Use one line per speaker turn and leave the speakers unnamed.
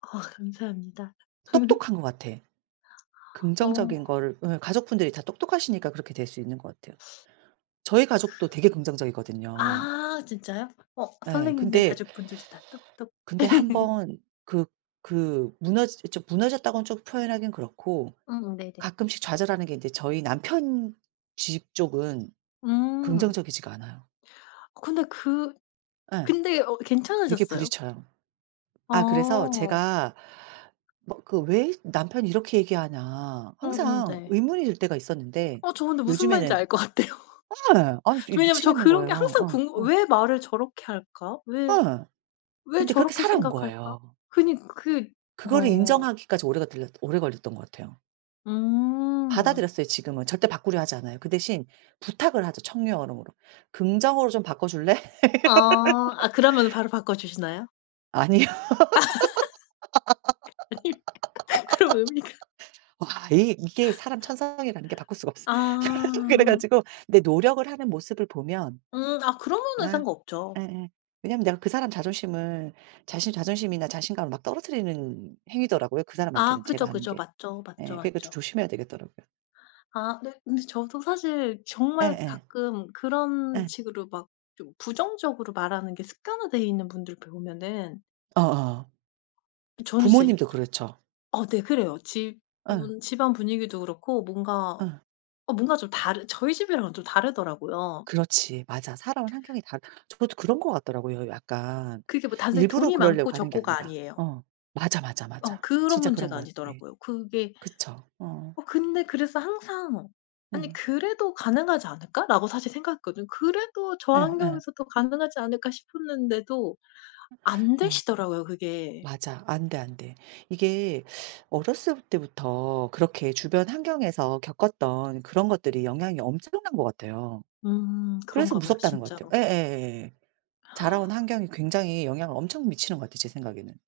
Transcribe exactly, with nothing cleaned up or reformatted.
아 감사합니다.
똑똑한 것 같아. 긍정적인
어.
거를 예 가족분들이 다 똑똑하시니까 그렇게 될 수 있는 것 같아요. 저희
그
가족도 되게 긍정적이거든요.
아 진짜요? 어
예
선생님들
근데
가족분들도 다 똑똑
근데 한 번 그 그 무너지 저 무너졌다곤 좀 표현하긴 그렇고
음 네네.
가끔씩 좌절하는 게 이제 저희 남편 집 쪽은
음.
긍정적이지가 않아요.
근데 그
예.
근데 어
되게
괜찮으셨어요?
부딪혀요. 아 그래서
어.
제가 막 그 왜 남편이 이렇게 얘기하나
음음
항상
네.
의문이 들 때가 있었는데
어 저 근데 무슨 말인지
요즘에는
알 것 같아요.
예 아니 저 이
저 왜냐면 저
미치겠는
그런 게
거예요.
항상
어
궁금
어.
'왜 말을 저렇게 할까? 왜
예.
왜
근데 그렇게
저렇게
살아온
생각할까?'
거예요.
그니 그
그거를
어.
인정하기까지 오래가 들렸 오래 걸렸던 것 같아요.
음.
받아들였어요 지금은. 절대 바꾸려 하지 않아요. 그 대신 부탁을 하죠, 청유 언어 뭐로. "긍정어로 좀 바꿔줄래?"
아. 아 그러면은 바로 바꿔 주시나요?
아니요.
그니까. 그럼 의미가
와 이 이게 사람 천성이라는 게 바꿀 수가 없어. 그래
아.
가지고 근데 노력을 하는 모습을 보면
음 아 그러면은
예.
상관없죠.
예예. 왜냐하면 내가 그 사람 자존심을 자신의 자존심이나 자신감을 막 떨어뜨리는 행위더라고요, 그
아
사람한테는 제가
그죠,
하는
그죠.
게.
맞죠, 맞죠,
예 그러니까 좀
맞죠.
조심해야 되겠더라고요.
아 네 근데 저도 사실 정말
예예.
가끔 그런
예.
식으로 막 좀 부정적으로 말하는 게 습관화돼 있는 분들 보면은
어어.
저는 진짜 이
부모님도 그렇죠.
어 네 그래요.
예.
집은 집안 분위기도 그렇고 뭔가
예.
어 뭔가 좀 다르 저희 집이랑은 좀 다르더라고요.
그렇지. 맞아. 살아온 환경이 다 저도 그런 것 같더라고요. 약간
그게 뭐 단순히
일부러
돈이 많고
그러려고 하는 게
적고가
아니라.
아니에요.
어. 맞아, 맞아,
어
맞아.
그런
진짜 그런
문제가
것 같아.
아니더라고요. 그게
그쵸. 어.
어 근데 그래서 항상 '아니
음.
그래도 가능하지 않을까?'라고 사실 생각했거든요. '그래도 저
예 예.
환경에서도 가능하지 않을까?' 싶었는데도 안
어 어.
되시더라고요 그게.
맞아. 안돼, 안돼. 이게 어렸을 때부터 그렇게 주변 환경에서 겪었던 그런 것들이 영향이 엄청난 것 같아요.
음
그래서
그런가 봐요
무섭다는 것
진짜로.
같아요. 예예. 예예예. 자라온 환경이 굉장히 영향을 엄청 미치는 것 같아요, 제 생각에는.